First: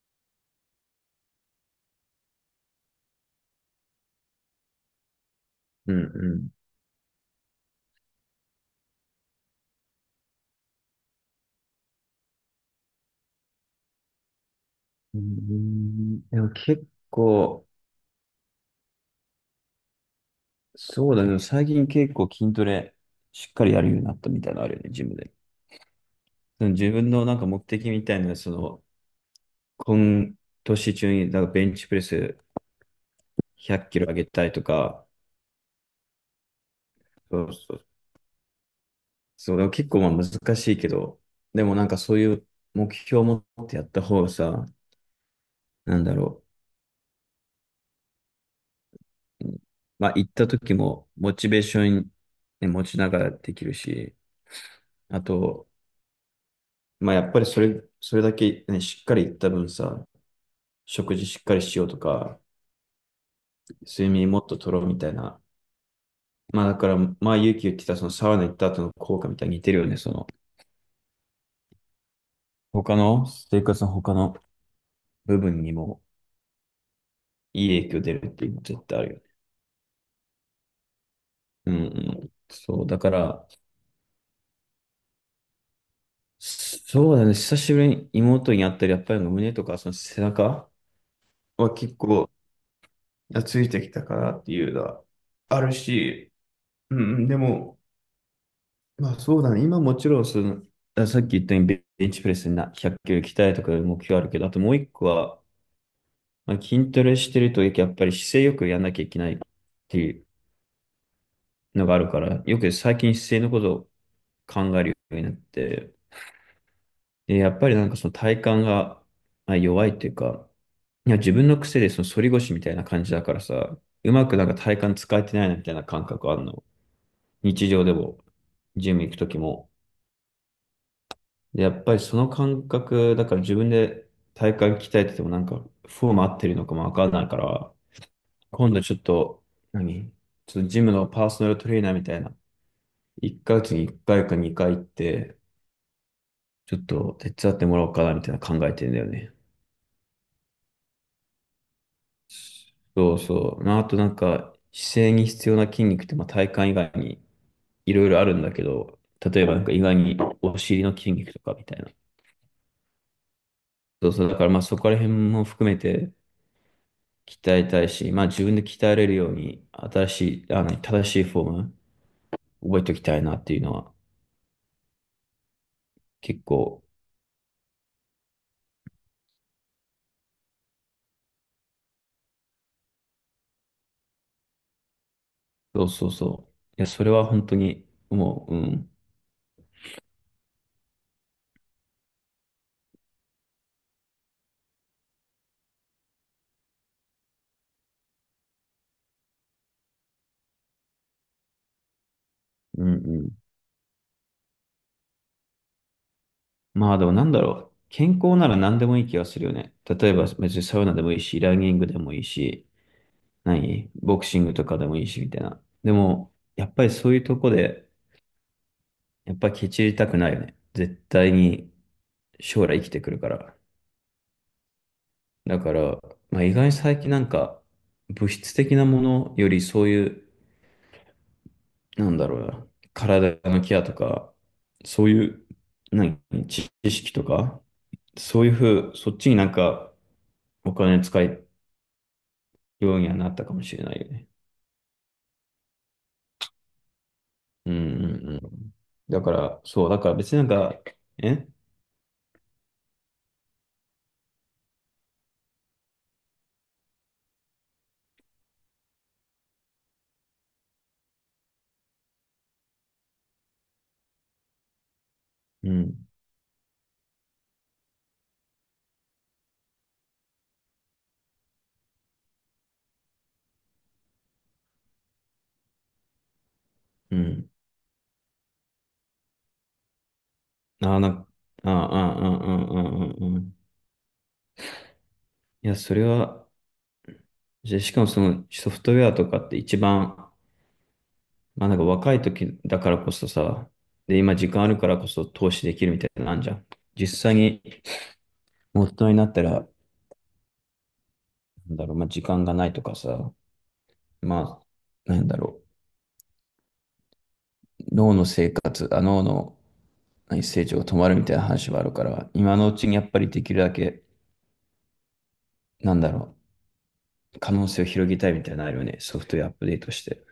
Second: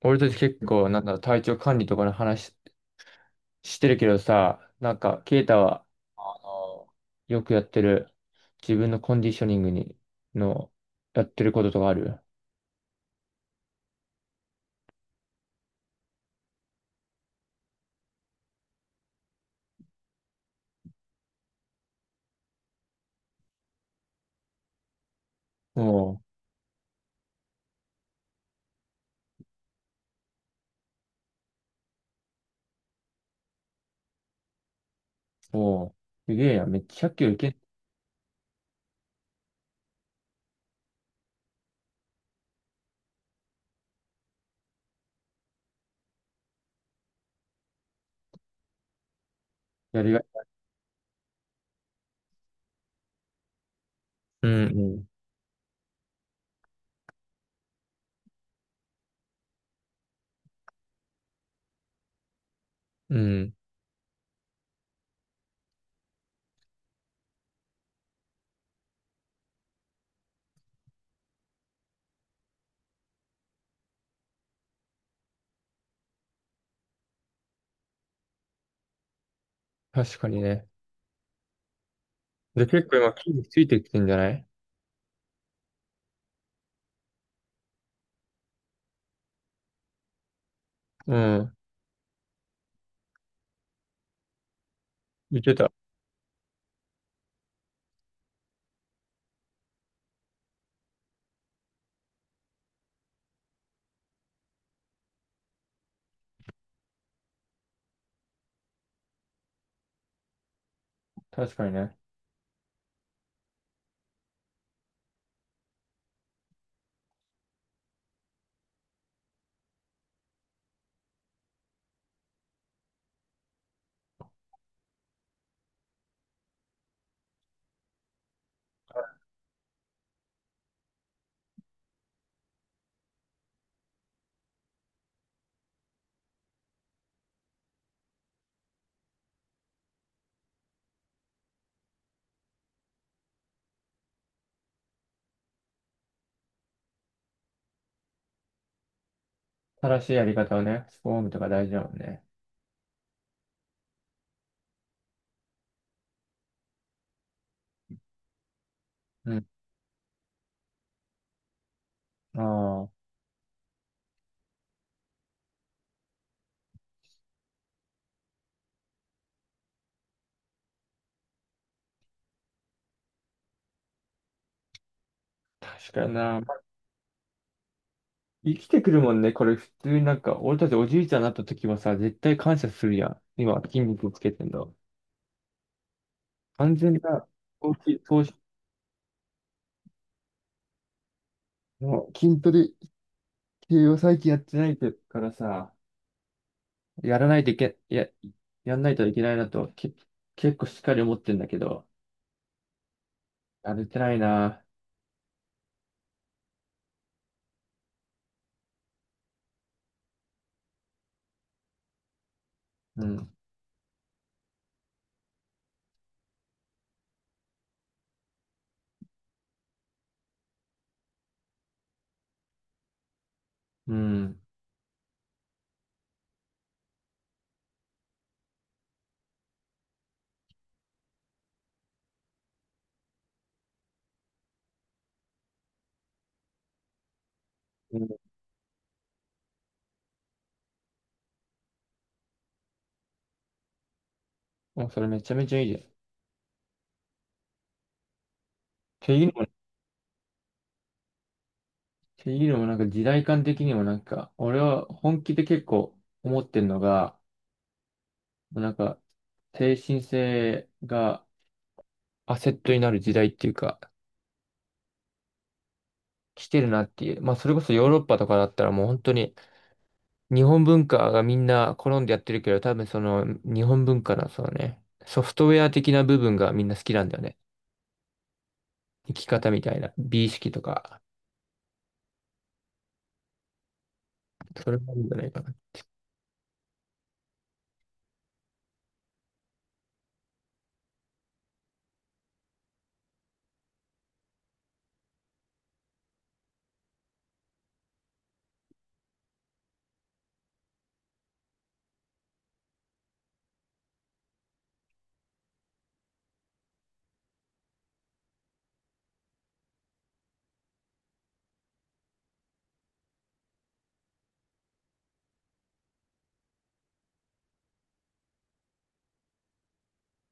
俺たち結構、なんだ、体調管理とかの話してるけどさ。ケイタは、うんうあん。の、よくやってる、自分のコンディショニングに、の、やってることとかある？うんでも結構、そうだけど、最近結構筋トレしっかりやるようになったみたいなのあるよね、ジムで。おう、その自分のなんか目的みたいな、今年中になんかベンチプレス100キロ上げたいとか。おう、すげえやん、めっちゃひゃっき0そキロいうけん。そう。そう、でも結構まあ難しいけど、でもなんかそういう目標を持ってやった方がさ、なんだろう。うんやまりあがい。行った時もモチベーション、ね、持ちながらできるし、うんあと、まあやっぱりそれ、それだけ、ね、しっかり言った分さ、食事しっかりしようとか、うん。うん。睡眠もっと取ろうみたいな。まあだから、まあ勇気言ってたそのサウナ行った後の効果みたいに似てるよね。その、他の、生活の他の部分にもいい影響出るっていうのは絶対あるよね。確かにね。うんうん。で、そう、結構だか今筋ら、肉ついてきてんじゃない？そうだね、久しぶりに妹に会ったり、やっぱり胸とかその背中うん。は結構、ついてきたかなっていうのは言ってあた。るし、うんうん、でも、まあそうだね。今もちろんその、さっき言ったようにベンチプレスにな100キロ鍛えとかいう目標あるけど、あともう一個は、まあ、筋トレしてるとやっぱり姿勢よくやんなきゃいけないっていう確かにのね。があるから、よく最近姿勢のことを考えるようになって、で、やっぱりなんかその体幹がまあ弱いっていうか、いや自分の癖でその反り腰みたいな感じだからさ、うまくなんか体幹使えてないなみたいな感覚あるの。日常でも、ジム行くときも。で、やっぱりその感覚、だから自分で体幹鍛えててもなんかフォーム合ってるのかもわかんないから、今度ちょっと、何ちょっとジムのパーソナルトレーナーみたいな、1ヶ月に1回か2回行って、ちょっと手伝ってもらおうかなみたいな考えてんだよね。正しいやり方をね、スフォームとか大事だもんね。そうそう。なとなんか、姿勢に必要な筋肉って、まあ、体幹以外にいろいろあるんだけど、う例えん。ばなんか意外にお尻の筋肉とかみたいな。あそうそう。だからまあそこら辺も含めて、鍛えたいし、まあ自分で鍛えれるように、新しい、正しいフォーム、覚えておきたいなっていうのは、あ、確かに結な。まあ構、生きてくるもんね。これ普通になんか、俺たちおじいちゃんになった時はさ、絶対感謝するやん。今、筋肉つけてんだ。そうそうそ完う。いや、全それはな本当投に、資、投資もう、うん、の筋トレ系を最近やってないからさ、やらないといけ、や、やんないといけないなと、結構しっかり思ってんだけど、うん、うん。やれてないな。まあでもなんだろう。健康なら何でもいい気がするよね。例えば別にサウナでもいいし、ランニングでもいいし、うん。ボクシングとかでもいいし、みたいな。でも、やっぱりそういうとこで、やっぱりケチりたくないよね。絶対に将来生きてくるから。うん。だから、まあ、意外に最近なんか、物質的なものよりそういう、なんだろうな、体のケアとか、そういう、何、知識とか、うん。そういうふう、そっちになんか、お金使うようにはなったかもしれないよね。もうそれめちゃめちゃいいじゃん。っうんうんうん。てだいうかのもね。ら、そう、だから別になんか、えっていうのもなんか時代感的にもなんか、俺は本気で結構思ってるのが、もうなんか、精神性がアセットになる時代っていうか、うん、来てるなっていう。まあそれこそヨーロッパとかだったらもう本当に日本文化がみんな好んでやってるけど、多分その日本文化のそのね、ソフトウェア的な部分がみんな好きなんだうよね。ん。生き方みたいな、美意識とあか、あ、ああ、ああ、ああ、ああ、ああ。それもあるんじゃないかな。いや、それは、じゃあしかもそのソフトウェアとかって一番まあなんか若い時だからこそさ、で、今時間あるからこそ投資できるみたいなのあんじゃん。実際に大人になったら、なんだろう、まあ時間がないとかさ、まあ、なんだろう、脳の生活、あ、脳の成長が止まるみたいな話はあるから、今のうちにやっぱりできるだけ、なんだろう、可能性を広げたいみたいなのあるよね、ソフトウェアアップデートして。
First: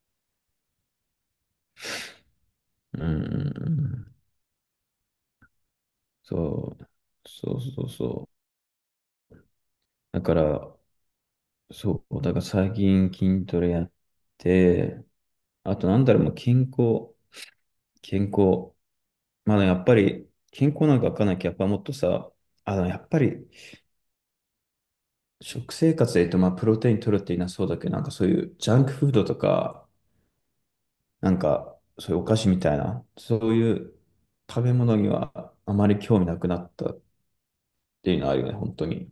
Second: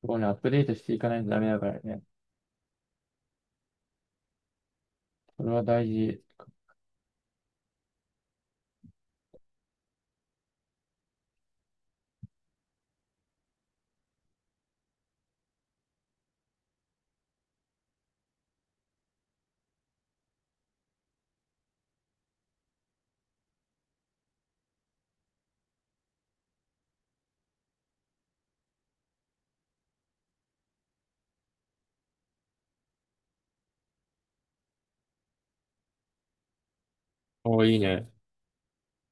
そこをね、アップデートしていかないとダメだからね。うんうんうん。それは大事。そう、そうそうそう。だから、そう、だから最近筋トレやって、あとなんだろう、もう健康、健康。まあねやっぱり健康なんかわかんないけど、やっぱもっとさ、やっぱり食生活で言うと、まあプロテイン取るって言いなそうだけど、なんかそういうジャンクフードとか、なんかそういうお菓子みたいな、そういう食べ物にはあまり興味なくなったっおー、いいね。ていうのはあるよね、本当に。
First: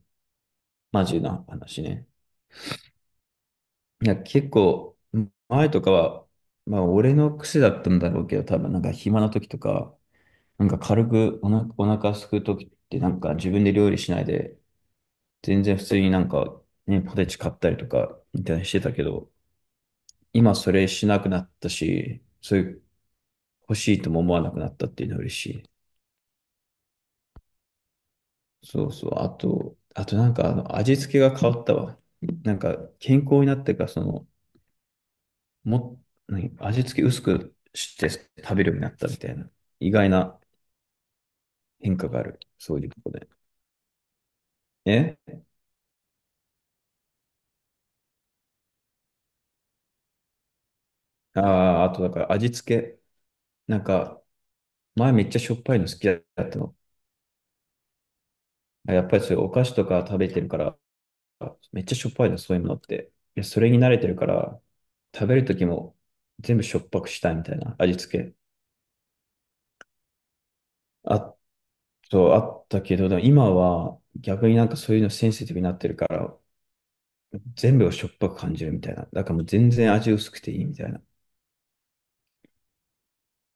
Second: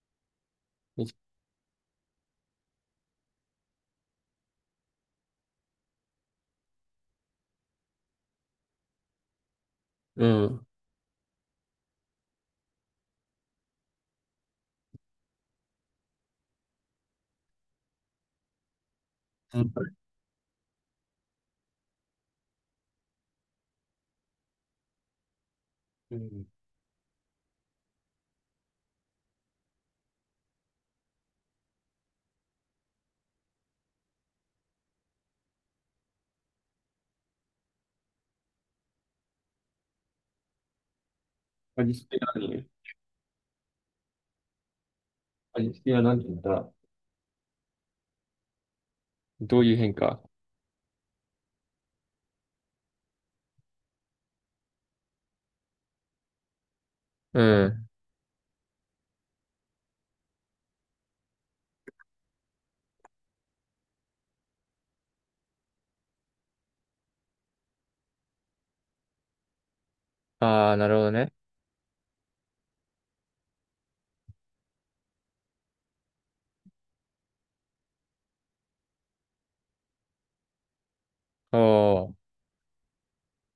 マジな話ね。いや、結構、前とかは、まあ、俺の癖だったんだろうけど、多分、なんか暇な時とか、うなん。んか軽くお腹空く時って、なんか自分で料理しないで、全然普通になんか、ね、ポテチ買ったりとか、みたいにしてたけど、うん。今それしなくなったし、そういう欲しいとも思わなくなったっていうのは嬉しい。うん。そうそう。あと、あとなんか、味付けが変わったわ。なんか、健康になってから、その、も、味付け薄くして食べるようになったみたいな、意外な味変化付があけはる。何？そういうとこで。え味付けは何て言ったら、どういう変化？ああー、あとだから味付け、なんか、前めっちゃしょっぱいの好きだったの。うん。やっぱりそういうお菓子とか食べてるから、めっちゃしょっぱいの、そういうものって。いや、それに慣れてるから、食べるときも全部しょっぱくしたいみたいな味付け。ああ、なるほどあね。と、あったけど、でも今は逆になんかそういうのセンシティブになってるから、全部をしょっぱく感じるみたいな。だからもう全然味薄くていいみたいな。おー。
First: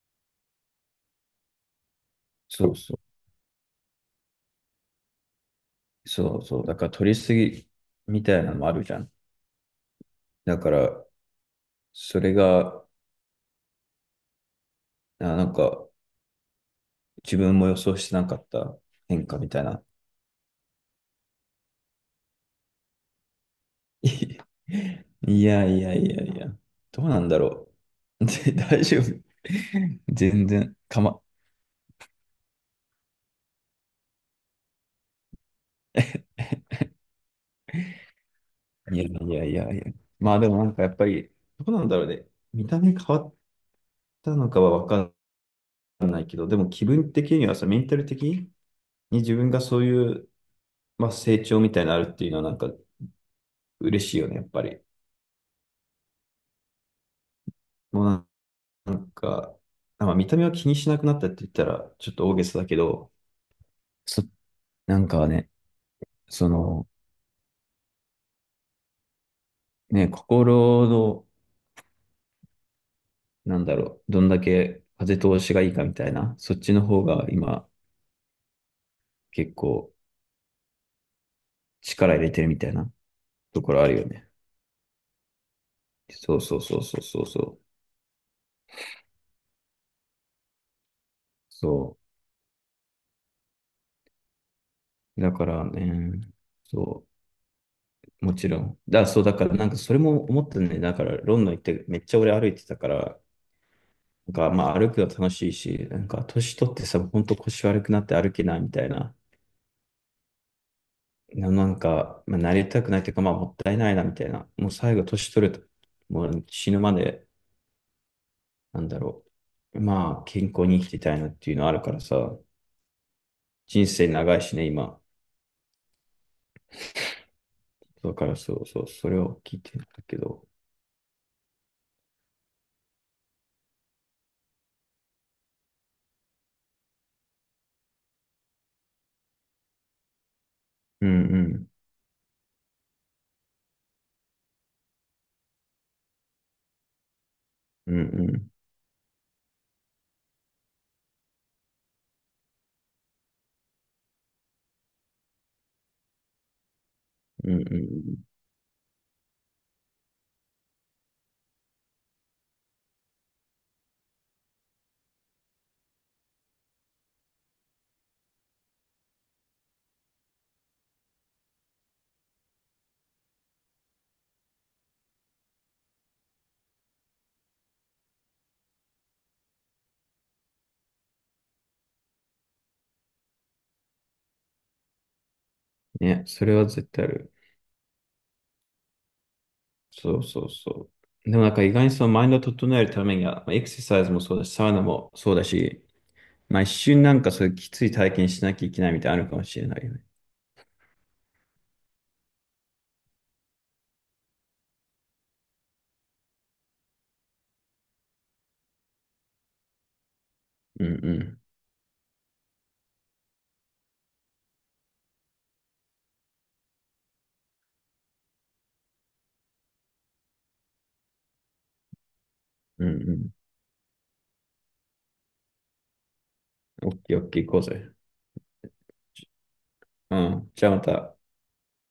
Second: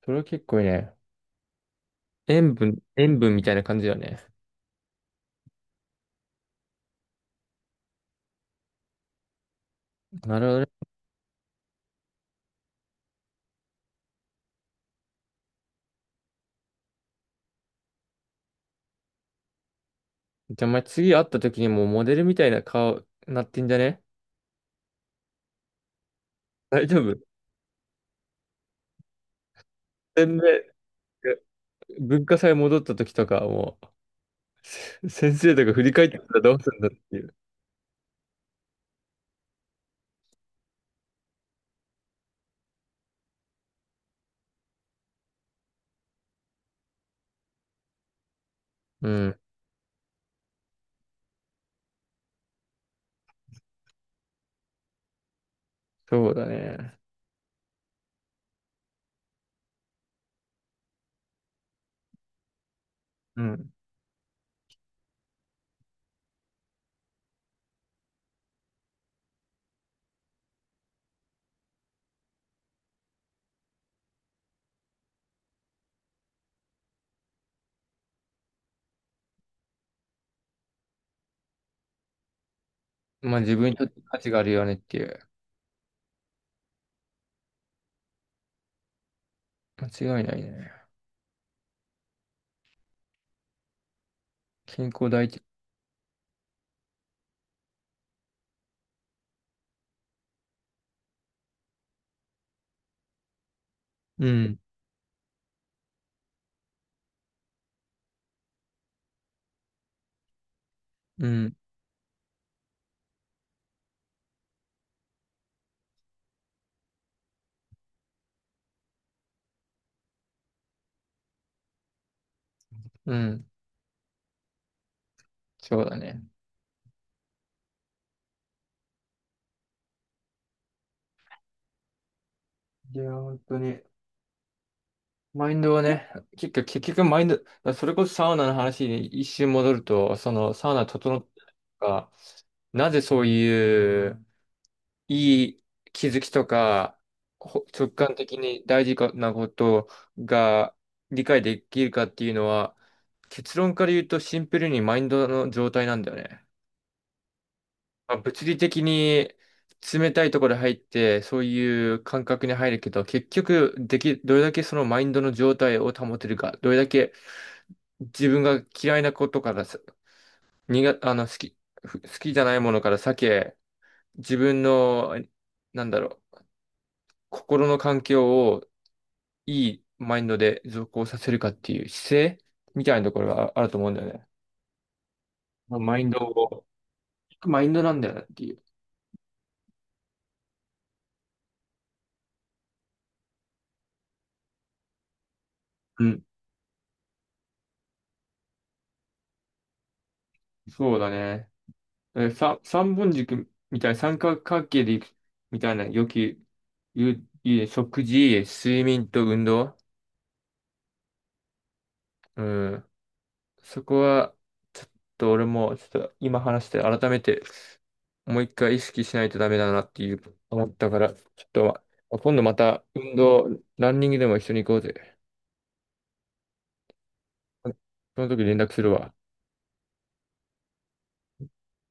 それは結構いいね。塩そう分、そう。塩分みたいな感じだよね。そうそう。だから取りすぎみたいなのもあるじゃん。なるほだどかね。ら、それが、なんか、自分も予想してなかった変化みたいな。じゃあ、お前次会った時にもうモデルみたいな顔なってんじゃ ね？いやいやいやいや。大丈どう夫？なんだろう。大丈夫。全全然、然、え、文化祭戻った時とか、もう、せ先生とか振り返ってたらどうするんだっていう。いやいやいやいや。まあでもなんかやっぱり、どうなんだろうね。見た目変わったのかはわかんないけど、でも気分的にはさ、メンタル的にうに自ん。分がそういう、まあ、成長みたいなのあるっていうのはなんか嬉しいよね、やっぱり。そうだね。もうなんか、まあ、見た目は気にしなくなったって言ったらちょっと大げさだけど、うん。そ、なんかね、その、ね、心の、なんだろう、どんだけ風通しがいいかみたいな、そっちの方が今結構力入れてるみたいなまあ自と分こにとろっあるてよ価ね。値があるよねっていう。そうそうそうそうそうそう。間違いないね。そ健康う。第だ一。からね、そう。もちろん。そう、だから、なんか、それも思ったね。だから、ロンドン行って、めっちゃ俺歩いてたから、うなんか、ん。まあ、歩くの楽しいし、なんか、年取ってさ、ほんと腰悪くなって歩けないみたいな、うん、なんか、まあ、なりたくないというか、まあ、もったいないな、みたいな。もう最後、年取ると、もう死ぬまで、なんだろう。まあ、健康に生きていたいなっていうのあるからさ、うん、人生長いしね、今。そうだね。だから、そうそう、それを聞いてんだけど。いや、本当に。マインドはね、結局、マインド、だからそれこそサウナの話に一瞬戻ると、そのサウナうん整っうたりん。とか、なぜそういういい気づきとか、ほ直うん感う的ん。に大事かなことが理解できるかっていうのは、結論から言うとシンプルにマインドの状態なんだよね。うんうまん。あ、物理的に冷たいところに入って、そういう感覚に入るけど、結局でき、どれだけそのマインドの状態を保てるか、どれだけ自分が嫌いなことからさ、苦あの、好きじゃないものから避け、自分の、なんだろう、心の環境をいいマインドで続行させるかっていう姿勢みたいなところがああると思うんだよね。まあマインドね、それを、は絶対ある。マインドなんだよなっていう。そうそうそう。でもなんか意外にそのマインドを整えるためには、まあエクササイズもそうだし、サウナもそうだし、うん。まあ一瞬なんかそういうきつい体験しなきゃいけないみたいなのあるかもしれないよね。そうだね。さ、三本軸みたいな三角関係でいくみたいな、よく言う、言う食事、睡眠と運動。うんうん。うん。そこは、ちょっと俺も、ちょっと今話して改めて、もう一回意識しないとダメだなっていう、思ったから、ちょっと、ま今度またうんう運ん。動、ランニングでも一緒に行こうぜ。オッケーオッケー行こうぜ。その時連絡するわ。うん。じゃあまた。